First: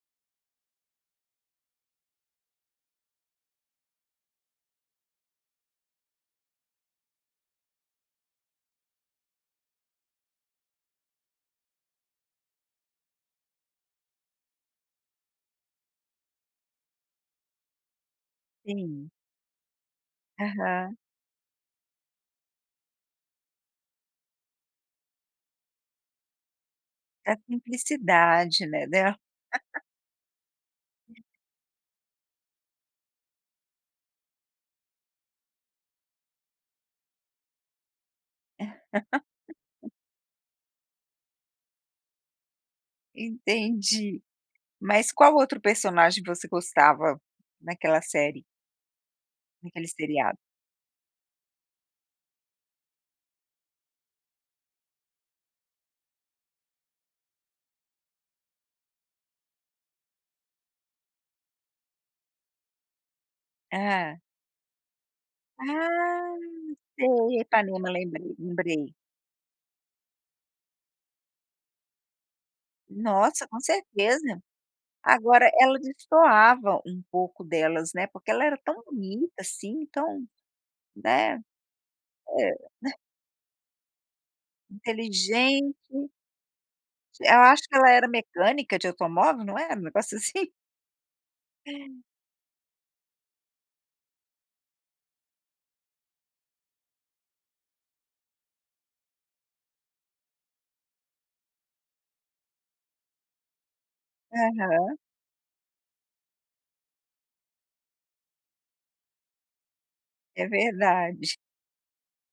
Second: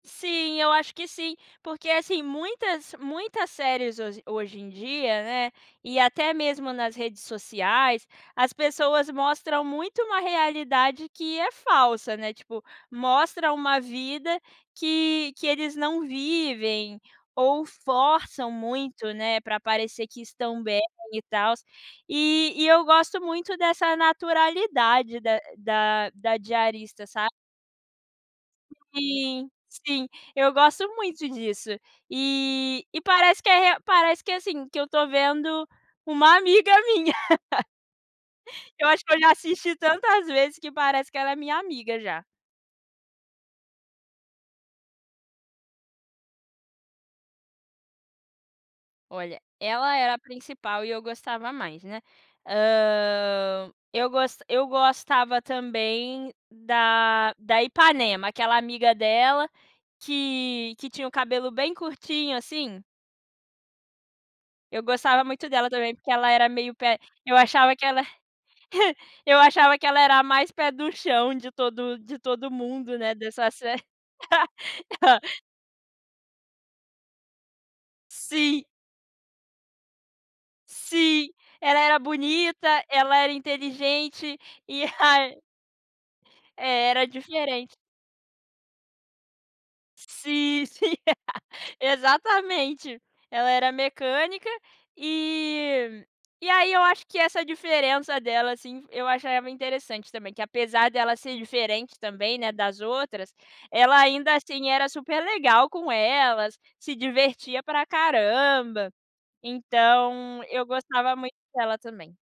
Sim, eu acho que sim. Porque, assim, muitas muitas séries ho hoje em dia, né, e até mesmo nas redes sociais, as pessoas mostram muito uma realidade que é falsa, né. Tipo, mostra uma vida que que eles não vivem ou forçam Sim. muito, né, pra parecer que estão bem Aham. e tals. E e eu gosto muito dessa naturalidade da da da diarista, sa Da simplicidade, né, de Sim, sim, eu gosto muito disso. E e parece que é rea parece que, assim, que eu tô vendo uma amiga minha. Eu acho que eu já assisti tantas vezes que parece que ela é minha amiga já. Entendi. Mas qual outro personagem você gostava naquela série? Olha, Naquele ela era a seriado? principal e eu gostava mais, né. Hã, eu gos eu gostava também da da Ipanema, aquela amiga dela que que tinha o cabelo bem curtinho, assim. Hã. Eu gostava muito dela também, porque ela Ah, era meio pé eu sei, achava reparei, que me ela lembrei lembrei. eu achava que ela era a mais pé no chão de todo de todo mundo, né, Nossa, dessa com serie. certeza. Agora ela destoava um pouco delas, né, porque ela era Sim. tão bonita, assim, tão, Sim, né ela era bonita, [unintelligible] ela era inteligente e ra inteligente. é, era Acho diferente. que ela era mecânica de automóvel, não era? Um negócio assim. Sim, sim, exatamente. Ela era mecânica e e aí eu acho que essa diferença dela, assim, eu achava interessante também, que apesar dela ser diferente também, né, das outras, ela ainda assim era Aham. super legal com elas, se divertia pra caramba. Então, É eu gostava muito verdade. dela também.